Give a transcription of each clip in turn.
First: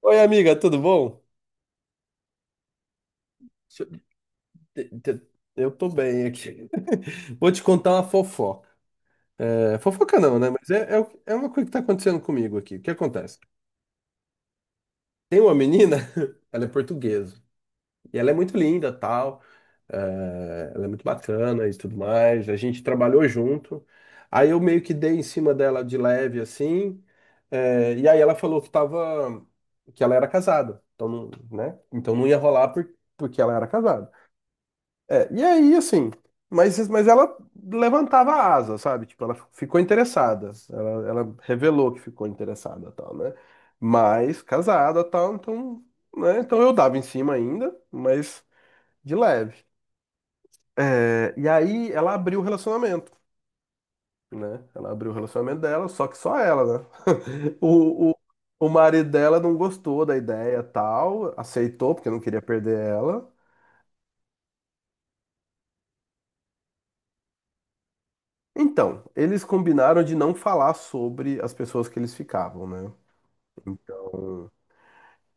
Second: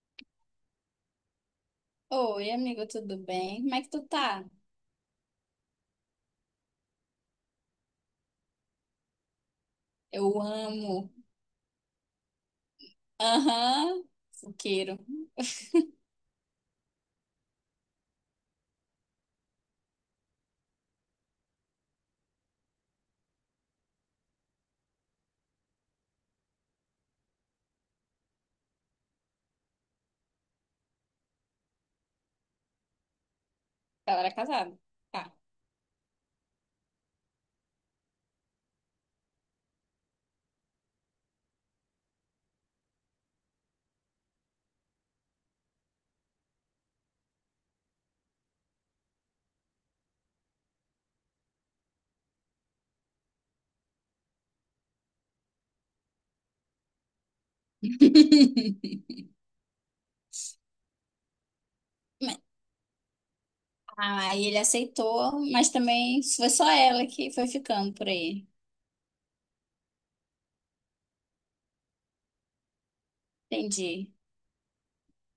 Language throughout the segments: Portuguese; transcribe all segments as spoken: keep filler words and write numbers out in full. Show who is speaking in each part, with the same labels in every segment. Speaker 1: Oi, amiga, tudo bom?
Speaker 2: Oi, amigo, tudo bem? Como é
Speaker 1: Deixa
Speaker 2: que tu tá?
Speaker 1: Eu te- te- eu tô bem aqui. Vou te contar uma fofoca. É, fofoca não,
Speaker 2: Eu
Speaker 1: né? Mas é, é,
Speaker 2: amo.
Speaker 1: o- é uma coisa que tá acontecendo comigo aqui. O que acontece?
Speaker 2: Aham, fuqueiro.
Speaker 1: Tem uma menina, ela é portuguesa. E ela é muito linda, tal. é, ela é muito bacana e tudo mais. A gente trabalhou junto. Aí eu meio que dei em cima dela de leve, assim. é, e aí ela falou que tava... Que ela era casada. Então, não- né? Então não ia rolar por, porque ela era casada.
Speaker 2: Ela era casada.
Speaker 1: É,
Speaker 2: Tá.
Speaker 1: e aí, assim, mas, mas ela levantava a asa, sabe? Tipo, ela ficou interessada. Ela, ela revelou que ficou interessada, tal, né? Mas casada, tal, então, né? Então eu dava em cima ainda, mas de leve. É, e aí ela abriu o relacionamento, né? Ela abriu o relacionamento dela, só que só ela, né? O, o, o marido dela não gostou da ideia, tal, aceitou porque não
Speaker 2: Mas-
Speaker 1: queria perder ela.
Speaker 2: Ah, aí ele aceitou, mas também foi só ela que foi ficando por aí.
Speaker 1: Então, eles combinaram de não falar sobre as pessoas que eles ficavam, né?
Speaker 2: Entendi.
Speaker 1: Então,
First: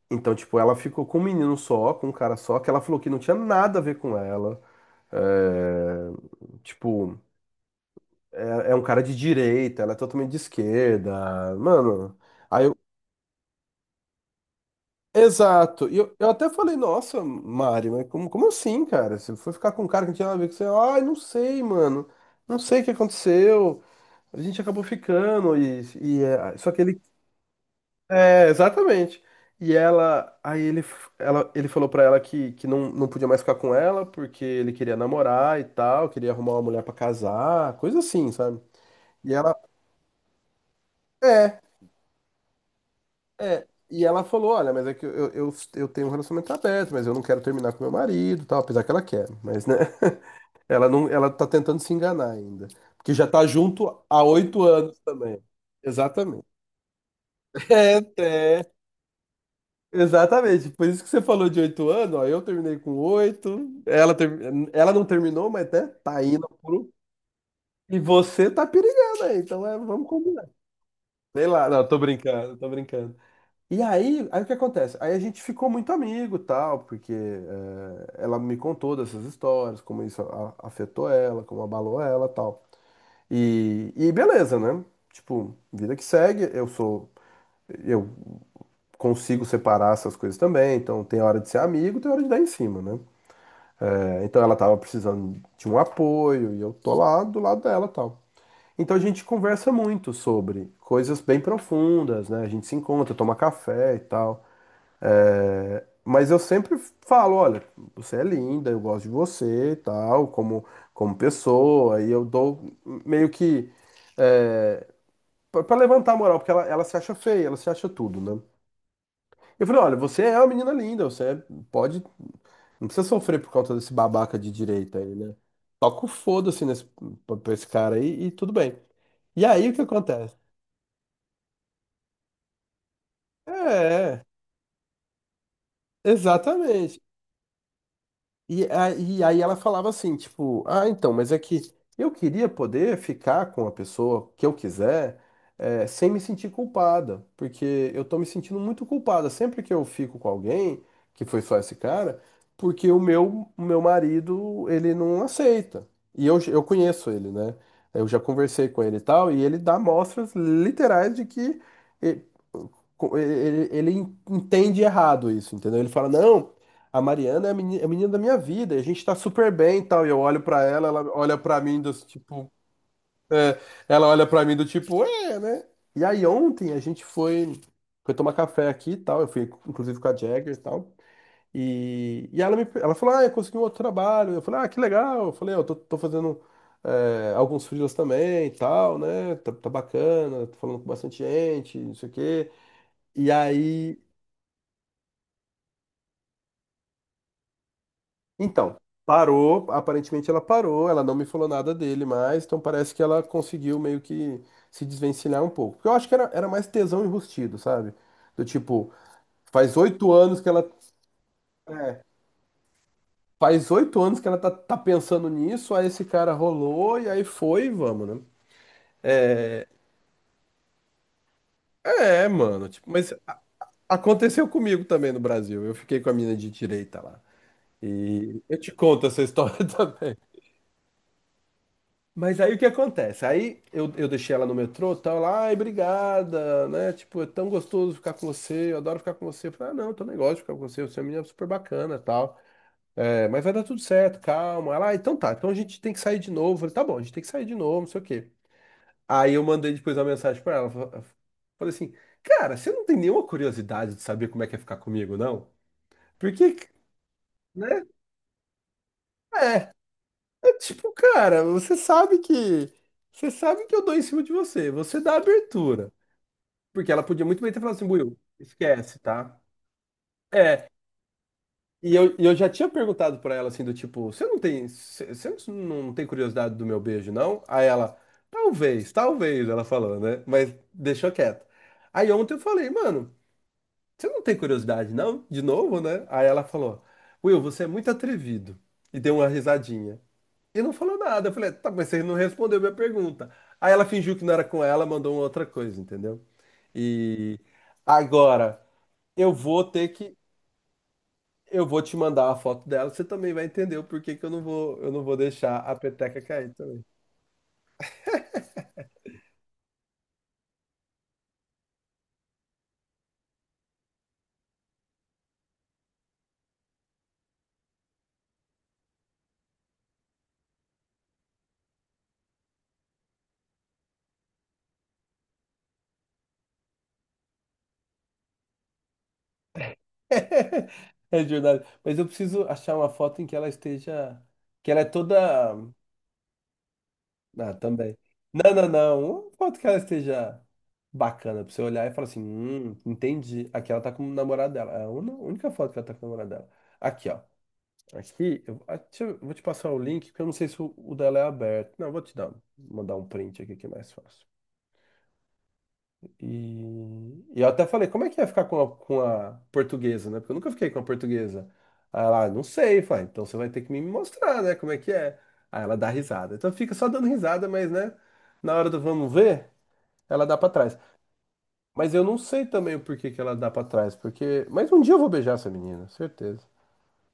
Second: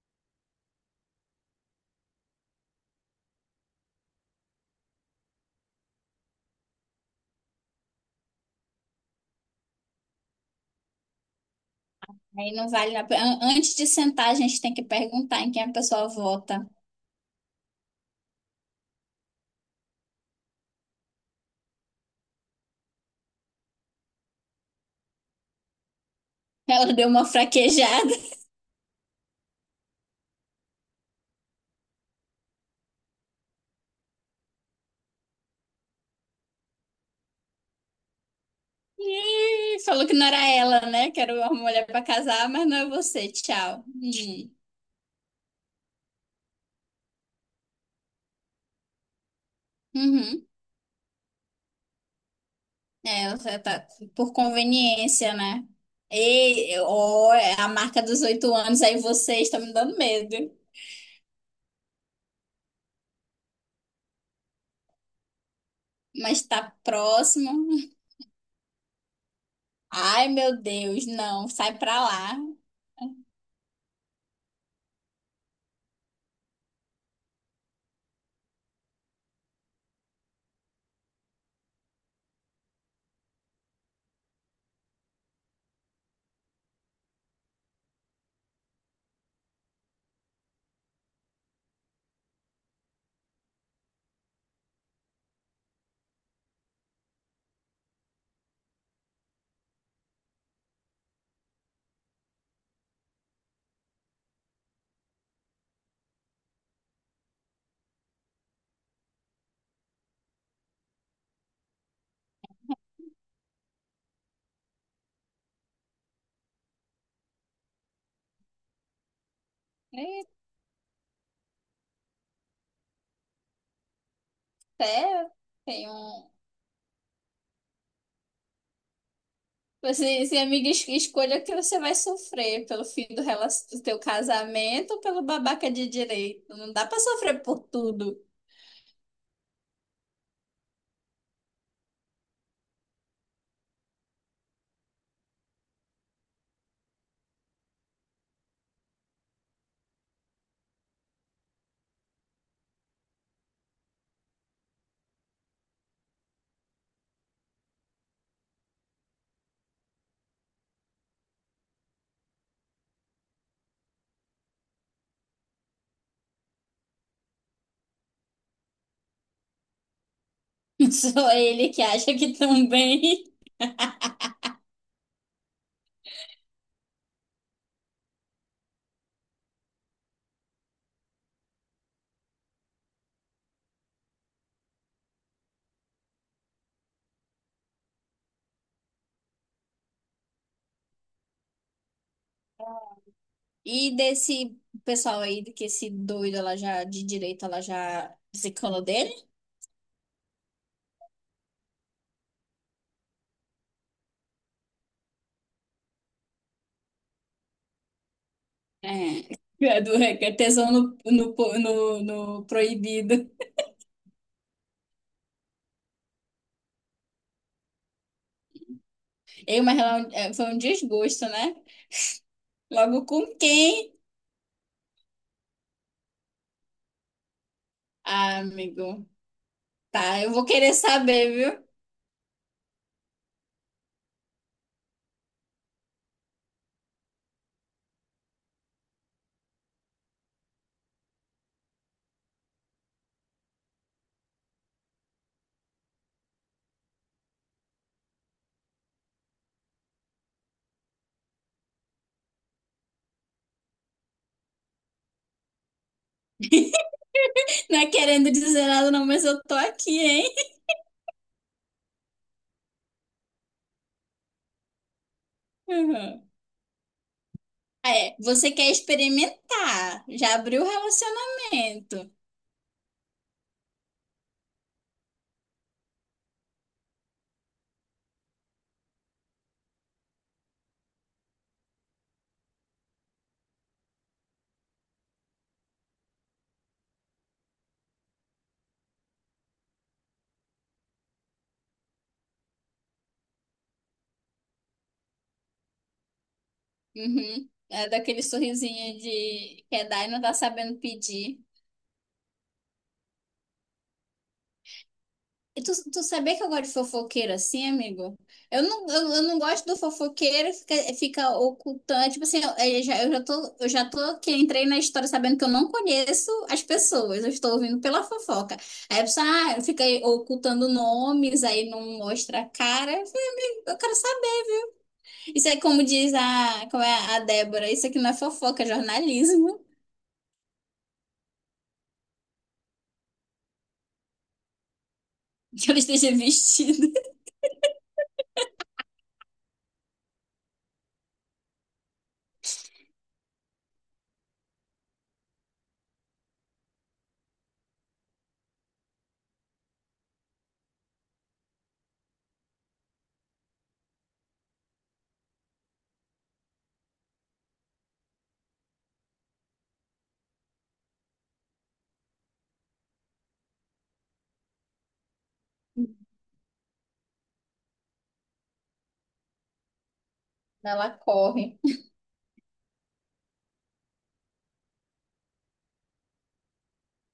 Speaker 1: então, tipo, ela ficou com um menino só, com um cara só, que ela falou que não tinha nada a ver com ela. É, tipo, é, é um cara de direita, ela é totalmente de esquerda. Mano,
Speaker 2: Aí
Speaker 1: aí
Speaker 2: não
Speaker 1: eu.
Speaker 2: vale a pena. An- Antes de sentar, a gente tem que perguntar em quem a
Speaker 1: Exato. E
Speaker 2: pessoa
Speaker 1: eu, eu até
Speaker 2: vota.
Speaker 1: falei, nossa, Mari, mas como, como assim, cara? Você foi ficar com um cara que não tinha nada a ver com você? Ai, não sei, mano. Não sei o que aconteceu. A gente acabou ficando e, e é, só que
Speaker 2: Ela
Speaker 1: ele
Speaker 2: deu uma fraquejada.
Speaker 1: É, exatamente. E ela, aí ele, f- ela, ele falou pra ela que, que não, não podia mais ficar com ela porque ele queria namorar e tal, queria arrumar uma mulher pra casar, coisa assim, sabe? E ela,
Speaker 2: Ih, falou que não era ela, né? Que era uma
Speaker 1: é,
Speaker 2: mulher pra casar, mas não é você.
Speaker 1: é.
Speaker 2: Tchau.
Speaker 1: E ela falou, olha, mas é que eu, eu, eu tenho um relacionamento aberto, mas eu não quero terminar com meu marido, e tal, apesar que ela quer, mas né,
Speaker 2: Hum. Uhum.
Speaker 1: ela não, ela tá tentando se enganar ainda, porque já
Speaker 2: É,
Speaker 1: tá
Speaker 2: você tá
Speaker 1: junto há
Speaker 2: por
Speaker 1: oito anos
Speaker 2: conveniência,
Speaker 1: também.
Speaker 2: né?
Speaker 1: Exatamente.
Speaker 2: E, ó, é a marca dos oito
Speaker 1: É,
Speaker 2: anos, aí vocês estão me dando medo.
Speaker 1: Exatamente, por isso que você falou de oito anos, ó, eu terminei com oito, ela, termi- ela não terminou, mas até tá
Speaker 2: Mas
Speaker 1: indo
Speaker 2: tá
Speaker 1: pro...
Speaker 2: próximo.
Speaker 1: E você tá perigando aí, então é, vamos
Speaker 2: Ai,
Speaker 1: combinar.
Speaker 2: meu Deus,
Speaker 1: Sei
Speaker 2: não,
Speaker 1: lá,
Speaker 2: sai
Speaker 1: não, tô
Speaker 2: pra lá.
Speaker 1: brincando, tô brincando. E aí, aí o que acontece? Aí a gente ficou muito amigo, tal, porque é, ela me contou dessas histórias, como isso a- afetou ela, como abalou ela, tal. E, e beleza, né? Tipo, vida que segue, eu sou... eu consigo separar essas coisas também. Então, tem hora de ser amigo, tem hora de dar em cima, né? É, então, ela tava precisando de um apoio e eu tô lá do lado dela, tal. Então, a gente conversa muito sobre coisas bem profundas, né? A gente se encontra, toma café e tal. É, mas eu sempre falo, olha, você é linda, eu gosto de você, e tal, como como pessoa, e eu dou meio que é, Pra pra levantar a moral, porque ela, ela se acha feia, ela se acha tudo, né? Eu falei, olha, você
Speaker 2: E
Speaker 1: é uma menina linda, você é- pode não precisa sofrer por conta desse babaca de direita aí,
Speaker 2: até
Speaker 1: né?
Speaker 2: tem
Speaker 1: Toca o
Speaker 2: um.
Speaker 1: foda-se nesse, pra pra esse cara aí e tudo bem. E aí o que
Speaker 2: Você,
Speaker 1: acontece?
Speaker 2: se amiga, es- escolha o que você vai sofrer pelo fim do, rela-
Speaker 1: É,
Speaker 2: do teu
Speaker 1: é,
Speaker 2: casamento ou pelo babaca de direito. Não dá
Speaker 1: exatamente.
Speaker 2: pra sofrer por tudo.
Speaker 1: E, a- e aí ela falava assim, tipo, ah, então, mas é que eu queria poder ficar com a pessoa que eu quiser, eh, sem me sentir culpada, porque eu tô me sentindo muito culpada sempre que eu fico com alguém, que foi só esse cara, porque o meu, o meu marido, ele não aceita. E eu, eu conheço ele, né? Eu já conversei com ele e tal, e ele dá mostras literais de que eh, co- ele, ele entende errado isso, entendeu? Ele fala, não, a Mariana é a meni- é a menina, da minha vida, a gente tá super bem e tal. E eu olho pra ela, ela
Speaker 2: Só
Speaker 1: olha pra
Speaker 2: ele
Speaker 1: mim
Speaker 2: que
Speaker 1: do
Speaker 2: acha que
Speaker 1: tipo,
Speaker 2: também.
Speaker 1: é, ela olha pra mim do tipo, é, né? E aí ontem a gente foi, foi tomar café aqui e tal, eu fui inclusive com a Jagger e tal. E, e ela me, ela falou, ah, eu consegui um outro trabalho. Eu falei, ah, que legal. Eu falei, "Ah, eu tô, tô fazendo é, alguns freelas também e tal, né? Tá, tá bacana, tô falando com bastante gente, não sei o quê. E
Speaker 2: E
Speaker 1: aí
Speaker 2: desse pessoal aí, que esse doido, ela já, de direita, ela já
Speaker 1: Então,
Speaker 2: desencanou dele?
Speaker 1: parou, aparentemente ela parou, ela não me falou nada dele mais, então parece que ela conseguiu meio que se desvencilhar um pouco. Porque eu acho que era, era mais tesão enrustido, sabe? Do
Speaker 2: É.
Speaker 1: tipo, faz
Speaker 2: É do
Speaker 1: oito
Speaker 2: é que é
Speaker 1: anos que ela.
Speaker 2: tesão no, no, po-
Speaker 1: É,
Speaker 2: no, no proibido.
Speaker 1: faz oito anos que ela tá, tá pensando nisso, aí esse cara rolou e aí foi, e vamos, né?
Speaker 2: Eu,
Speaker 1: É,
Speaker 2: mas ela, é, um, é, foi um desgosto, né?
Speaker 1: é, mano, tipo,
Speaker 2: Logo
Speaker 1: mas
Speaker 2: com quem?
Speaker 1: aconteceu comigo também no Brasil. Eu fiquei com a mina de direita lá.
Speaker 2: Ah,
Speaker 1: E eu te conto
Speaker 2: amigo.
Speaker 1: essa história.
Speaker 2: Tá, eu vou querer saber, viu?
Speaker 1: Mas aí o que acontece? Aí eu, eu deixei ela no metrô, tal, lá, ai, obrigada, né? Tipo, é tão gostoso ficar com você, eu adoro ficar com você. Eu falei, ah, não, tô nem gosto de ficar com você, você é uma menina super bacana, tal. É, mas vai dar tudo certo, calma. Ela, ah, então tá, então a gente tem que sair de novo. Eu falei, tá bom, a gente tem que sair de novo, não sei o quê. Aí eu mandei depois uma mensagem pra ela, fa- falei assim, cara, você não tem nenhuma curiosidade de saber como é que é ficar comigo, não? Porque,
Speaker 2: Não
Speaker 1: né?
Speaker 2: é querendo dizer nada, não, mas eu tô
Speaker 1: É,
Speaker 2: aqui, hein?
Speaker 1: é tipo, cara, você sabe que, você sabe que eu dou em cima de você, você dá abertura.
Speaker 2: Uhum.
Speaker 1: Porque ela podia muito bem ter falado assim,
Speaker 2: Ah, é,
Speaker 1: Buiu,
Speaker 2: você quer
Speaker 1: esquece, tá?
Speaker 2: experimentar. Já abriu o
Speaker 1: É, e
Speaker 2: relacionamento.
Speaker 1: eu, e eu já tinha perguntado pra ela assim, do tipo, você não tem, você você não tem curiosidade do meu beijo, não? Aí ela, talvez, talvez, ela falou, né? Mas deixou quieto. Aí ontem eu falei, mano, você não tem curiosidade, não? De novo, né? Aí ela falou, Will, você é muito atrevido. E deu uma risadinha. E não falou nada. Eu falei, tá, mas você não respondeu minha pergunta. Aí ela fingiu que não era com ela, mandou uma outra coisa, entendeu? E
Speaker 2: Uhum. É daquele
Speaker 1: agora.
Speaker 2: sorrisinho
Speaker 1: Eu vou
Speaker 2: de quer
Speaker 1: ter
Speaker 2: dar e
Speaker 1: que,
Speaker 2: não tá sabendo pedir.
Speaker 1: eu vou te mandar a foto dela, você também vai entender o porquê que eu não vou, eu não vou deixar
Speaker 2: E tu,
Speaker 1: a
Speaker 2: tu
Speaker 1: peteca
Speaker 2: sabia que eu
Speaker 1: cair
Speaker 2: gosto de
Speaker 1: também.
Speaker 2: fofoqueiro assim, amigo? Eu não, eu, eu não gosto do fofoqueiro que fica, fica ocultando. Tipo assim, eu, eu já, eu já tô, eu já tô que entrei na história sabendo que eu não conheço as pessoas, eu estou ouvindo pela fofoca. Aí a pessoa ah, fica aí ocultando nomes, aí não mostra a cara. Eu falei, amigo, eu quero saber. Isso é como diz a, como é a Débora, isso aqui não é fofoca, é jornalismo.
Speaker 1: É verdade. Mas eu preciso achar uma foto em que ela esteja, que ela é toda,
Speaker 2: Que ela esteja vestida.
Speaker 1: ah, também. Não, não, não. Uma foto que ela esteja bacana pra você olhar e falar assim, hum, entendi. Aqui ela tá com o namorado dela. É a una- única foto que ela tá com o namorado dela. Aqui, ó. Aqui, eu, ah, deixa eu- vou te passar o link, porque eu não sei se o, o dela é aberto. Não, eu vou te dar, mandar um print aqui que é mais fácil. E, e eu até falei, como é que ia ficar com a, com a portuguesa, né? Porque eu nunca fiquei com a portuguesa. Aí ela, "Ah, não sei", falei, "Ah, então você vai ter que me mostrar, né? Como é que é." Aí ela dá risada. Então fica só dando risada, mas, né? Na hora do vamos ver, ela dá pra trás.
Speaker 2: Ela corre.
Speaker 1: Mas eu não sei também o porquê que ela dá pra trás, porque... Mas um dia eu vou beijar essa menina, certeza.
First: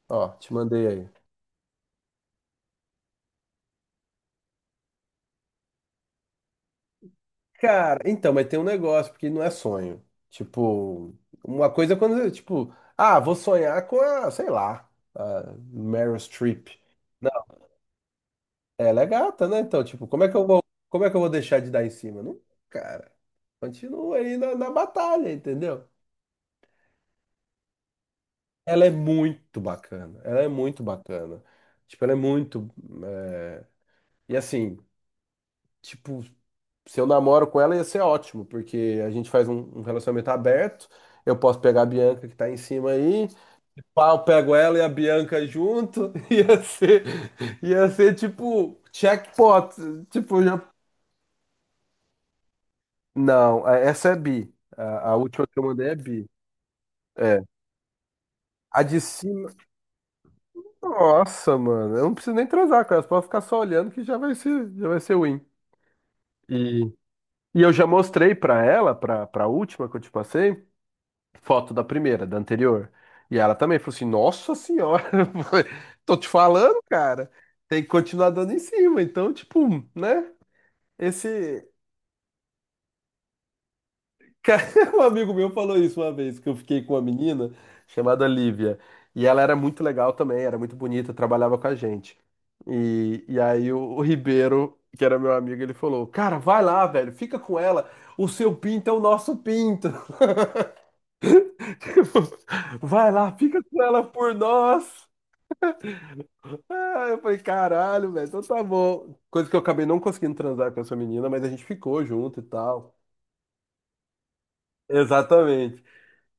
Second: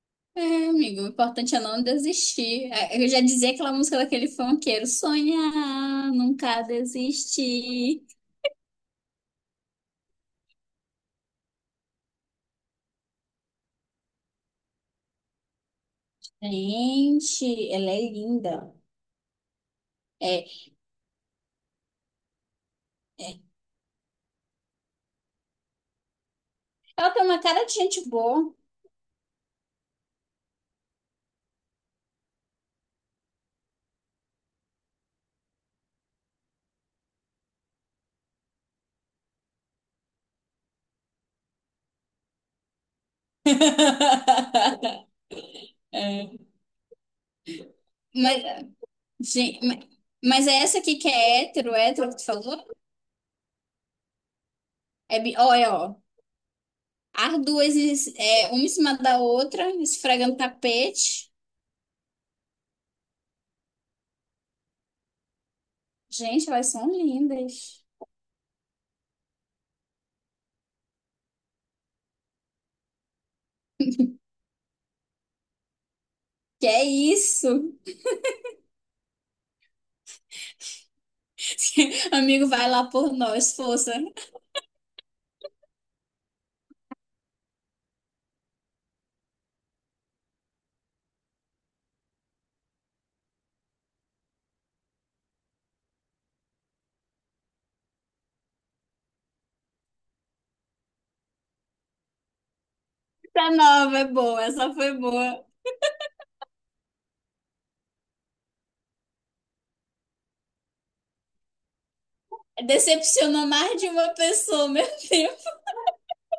Speaker 1: Ó, te
Speaker 2: É,
Speaker 1: mandei
Speaker 2: amigo, o
Speaker 1: aí.
Speaker 2: importante é não desistir. É, eu já dizia aquela música daquele funkeiro, sonhar, nunca
Speaker 1: Cara,
Speaker 2: desistir.
Speaker 1: então, mas tem um negócio, porque não é sonho. Tipo, uma coisa é quando, tipo, ah, vou sonhar com a, sei lá, a Meryl Streep. Não,
Speaker 2: Gente, ela é linda.
Speaker 1: ela é gata, né? Então, tipo, como é que eu
Speaker 2: É,
Speaker 1: vou, como é que eu vou deixar de dar em cima? Não, cara,
Speaker 2: é.
Speaker 1: continua aí na, na batalha, entendeu?
Speaker 2: Ela tem uma cara de gente boa.
Speaker 1: Ela é muito bacana, ela é muito bacana. Tipo, ela é muito, é, e assim, tipo, se eu namoro com ela, ia ser ótimo, porque a gente faz um, um relacionamento aberto. Eu posso pegar a Bianca que tá em cima aí, pá, eu pego ela e a Bianca junto. Ia ser, ia ser
Speaker 2: Mas,
Speaker 1: tipo
Speaker 2: gente,
Speaker 1: checkpot.
Speaker 2: ma-
Speaker 1: Tipo,
Speaker 2: mas é
Speaker 1: já...
Speaker 2: essa aqui que é hétero, hétero que tu falou?
Speaker 1: Não, a- essa é bi. A, a
Speaker 2: É, bi-
Speaker 1: última
Speaker 2: ó,
Speaker 1: que eu
Speaker 2: é,
Speaker 1: mandei é
Speaker 2: ó.
Speaker 1: bi.
Speaker 2: As
Speaker 1: É.
Speaker 2: duas, es- é, uma em
Speaker 1: A
Speaker 2: cima
Speaker 1: de
Speaker 2: da
Speaker 1: cima,
Speaker 2: outra, esfregando tapete.
Speaker 1: nossa, mano, eu não preciso nem transar com ela, pode ficar só olhando que já vai ser, já vai ser win.
Speaker 2: Gente, elas
Speaker 1: E,
Speaker 2: são
Speaker 1: e eu
Speaker 2: lindas.
Speaker 1: já mostrei pra ela, pra, pra última que eu te passei. Foto da primeira, da anterior. E ela também falou assim: Nossa senhora. Tô te
Speaker 2: Que
Speaker 1: falando,
Speaker 2: é
Speaker 1: cara,
Speaker 2: isso?
Speaker 1: tem que continuar dando em cima. Então, tipo, né? Esse.
Speaker 2: Amigo, vai lá por nós, força.
Speaker 1: Cara, um amigo meu falou isso uma vez, que eu fiquei com uma menina chamada Lívia. E ela era muito legal também, era muito bonita, trabalhava com a gente. E, e aí o, o Ribeiro, que era meu amigo, ele falou: "Cara, vai lá, velho, fica com ela. O seu pinto é o nosso pinto." Vai lá,
Speaker 2: Tá
Speaker 1: fica com
Speaker 2: nova,
Speaker 1: ela
Speaker 2: é
Speaker 1: por
Speaker 2: boa, essa foi
Speaker 1: nós.
Speaker 2: boa.
Speaker 1: Ah, eu falei: "Caralho, velho, então tá bom." Coisa que eu acabei não conseguindo transar com essa menina, mas a gente ficou junto e tal.
Speaker 2: Decepcionou mais de uma pessoa, meu Deus.
Speaker 1: Exatamente.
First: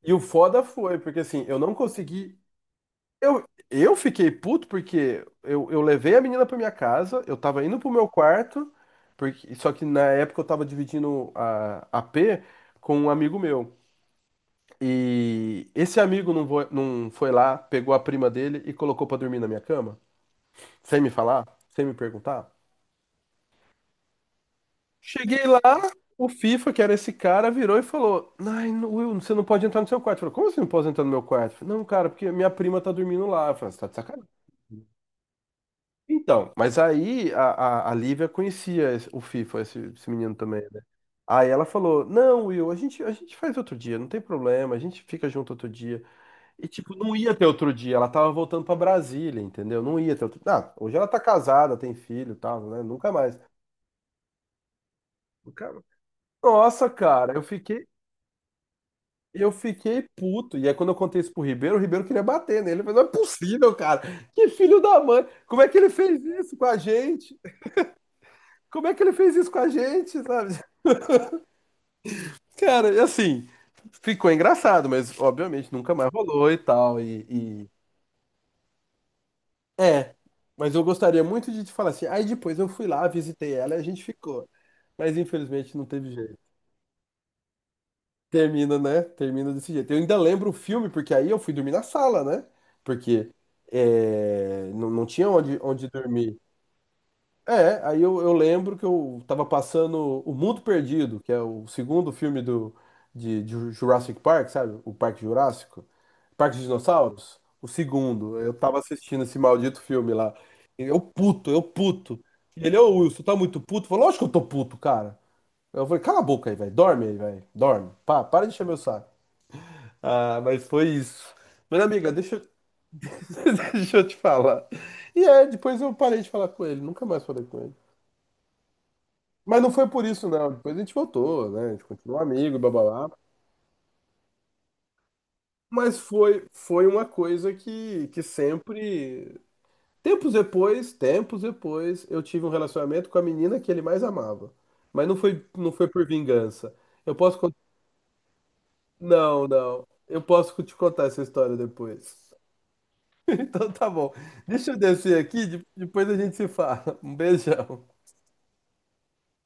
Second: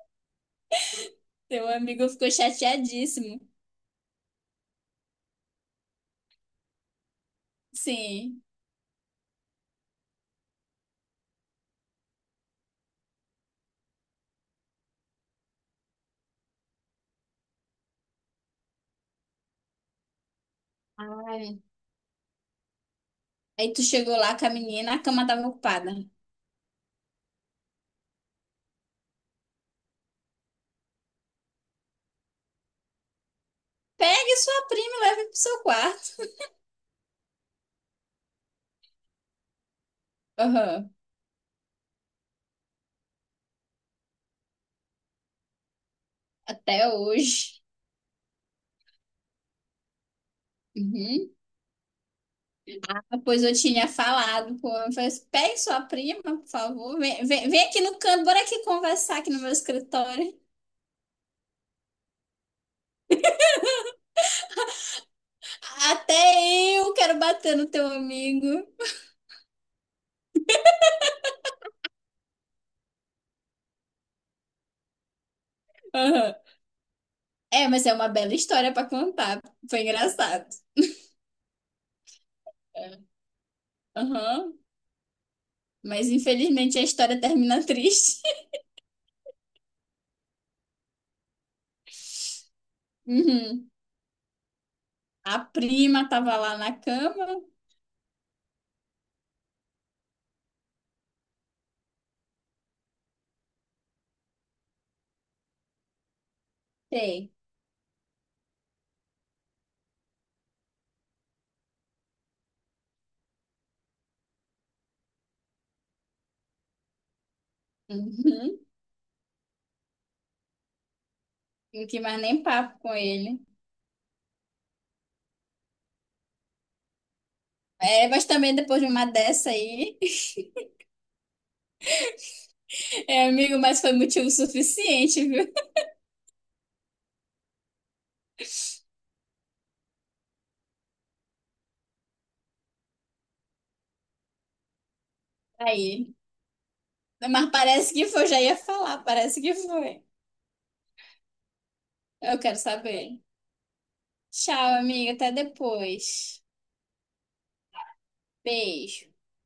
Speaker 1: E o foda foi, porque assim, eu
Speaker 2: Teu
Speaker 1: não
Speaker 2: amigo ficou
Speaker 1: consegui.
Speaker 2: chateadíssimo.
Speaker 1: Eu, eu fiquei puto porque eu, eu levei a menina pra minha casa, eu tava indo pro meu
Speaker 2: Sim.
Speaker 1: quarto, porque, só que na época eu tava dividindo a a AP com um amigo meu. E esse amigo não foi, não foi lá, pegou a prima dele e colocou pra dormir na minha cama, sem me falar,
Speaker 2: Ai.
Speaker 1: sem me perguntar.
Speaker 2: Aí tu chegou lá com a menina, a cama
Speaker 1: Cheguei
Speaker 2: tava
Speaker 1: lá,
Speaker 2: ocupada.
Speaker 1: o FIFA, que era esse cara, virou e falou: "Ai, no- Will, você não pode entrar no seu quarto." Eu falei: "Como você não pode entrar no meu quarto?" Eu falei: "Não, cara, porque minha prima tá dormindo lá." Eu falei: "Você tá de sacanagem."
Speaker 2: Pegue sua prima e leve pro seu quarto.
Speaker 1: Então, mas aí a, a, a Lívia conhecia esse- o FIFA, esse, esse menino também, né?
Speaker 2: Aham.
Speaker 1: Aí ela falou: "Não, Will, a gente, a gente faz outro dia, não tem problema, a gente fica junto outro dia." E,
Speaker 2: Até
Speaker 1: tipo, não ia ter
Speaker 2: hoje.
Speaker 1: outro dia, ela tava voltando pra Brasília, entendeu? Não ia ter outro Ah, hoje ela tá
Speaker 2: Uhum.
Speaker 1: casada, tem filho e tal, né? Nunca
Speaker 2: Ah,
Speaker 1: mais.
Speaker 2: pois eu tinha falado com ele, eu falei, assim, pegue
Speaker 1: Nunca-
Speaker 2: sua prima, por
Speaker 1: Nossa,
Speaker 2: favor, vem,
Speaker 1: cara, eu
Speaker 2: vem, vem aqui
Speaker 1: fiquei
Speaker 2: no canto, bora aqui conversar aqui no meu
Speaker 1: Eu fiquei
Speaker 2: escritório.
Speaker 1: puto. E aí, quando eu contei isso pro Ribeiro, o Ribeiro queria bater nele. Ele falou: "Não é possível, cara. Que filho da mãe. Como é que ele fez isso com a
Speaker 2: Até eu quero
Speaker 1: gente?
Speaker 2: bater no teu amigo.
Speaker 1: Como é que ele fez isso com a gente, sabe?" Cara, e assim, ficou engraçado, mas obviamente nunca mais
Speaker 2: Aham.
Speaker 1: rolou e tal. E,
Speaker 2: É,
Speaker 1: e-
Speaker 2: mas é uma bela história pra contar. Foi
Speaker 1: É,
Speaker 2: engraçado.
Speaker 1: mas eu gostaria muito de te falar assim. Aí depois eu fui
Speaker 2: É.
Speaker 1: lá, visitei ela e a gente ficou.
Speaker 2: Aham.
Speaker 1: Mas infelizmente não
Speaker 2: Mas
Speaker 1: teve jeito.
Speaker 2: infelizmente a história termina triste.
Speaker 1: Termina, né? Termina desse jeito. Eu ainda lembro o filme, porque aí eu fui dormir na sala, né? Porque
Speaker 2: Uhum.
Speaker 1: é, não, não tinha
Speaker 2: A
Speaker 1: onde, onde
Speaker 2: prima tava
Speaker 1: dormir.
Speaker 2: lá na cama.
Speaker 1: É, aí eu, eu lembro que eu tava passando O Mundo Perdido, que é o segundo filme do, de, de Jurassic Park, sabe? O Parque Jurássico. Parque dos
Speaker 2: Sei.
Speaker 1: Dinossauros. O segundo. Eu tava assistindo esse maldito filme lá. Eu puto, eu puto. E ele: "Ô Wilson, tá muito puto?" Falou: "Lógico que eu tô puto, cara." Eu falei: "Cala a boca aí, velho. Dorme aí, velho. Dorme. Pá, para de
Speaker 2: Uhum.
Speaker 1: encher meu saco." Ah, mas foi isso. Mas,
Speaker 2: Não quis
Speaker 1: amiga,
Speaker 2: mais
Speaker 1: deixa,
Speaker 2: nem
Speaker 1: eu-
Speaker 2: papo com ele.
Speaker 1: deixa eu te falar. E é, depois eu parei de falar com ele, nunca mais falei com ele.
Speaker 2: É, mas também depois de uma dessa
Speaker 1: Mas não foi
Speaker 2: aí,
Speaker 1: por isso, não. Depois a gente voltou, né? A gente continuou amigo, blá blá blá.
Speaker 2: é, amigo, mas foi motivo suficiente, viu?
Speaker 1: Mas foi, foi uma coisa que, que sempre. Tempos depois, tempos depois, eu tive um relacionamento com a menina que ele mais amava. Mas não foi, não foi por
Speaker 2: Aí.
Speaker 1: vingança. Eu posso.
Speaker 2: Mas
Speaker 1: con-
Speaker 2: parece que foi, já ia falar, parece
Speaker 1: Não,
Speaker 2: que
Speaker 1: não.
Speaker 2: foi.
Speaker 1: Eu posso te contar essa história depois.
Speaker 2: Eu quero saber.
Speaker 1: Então tá bom. Deixa eu
Speaker 2: Tchau, amiga,
Speaker 1: descer
Speaker 2: até
Speaker 1: aqui, de- depois a gente
Speaker 2: depois.
Speaker 1: se fala. Um beijão.
Speaker 2: Beijo.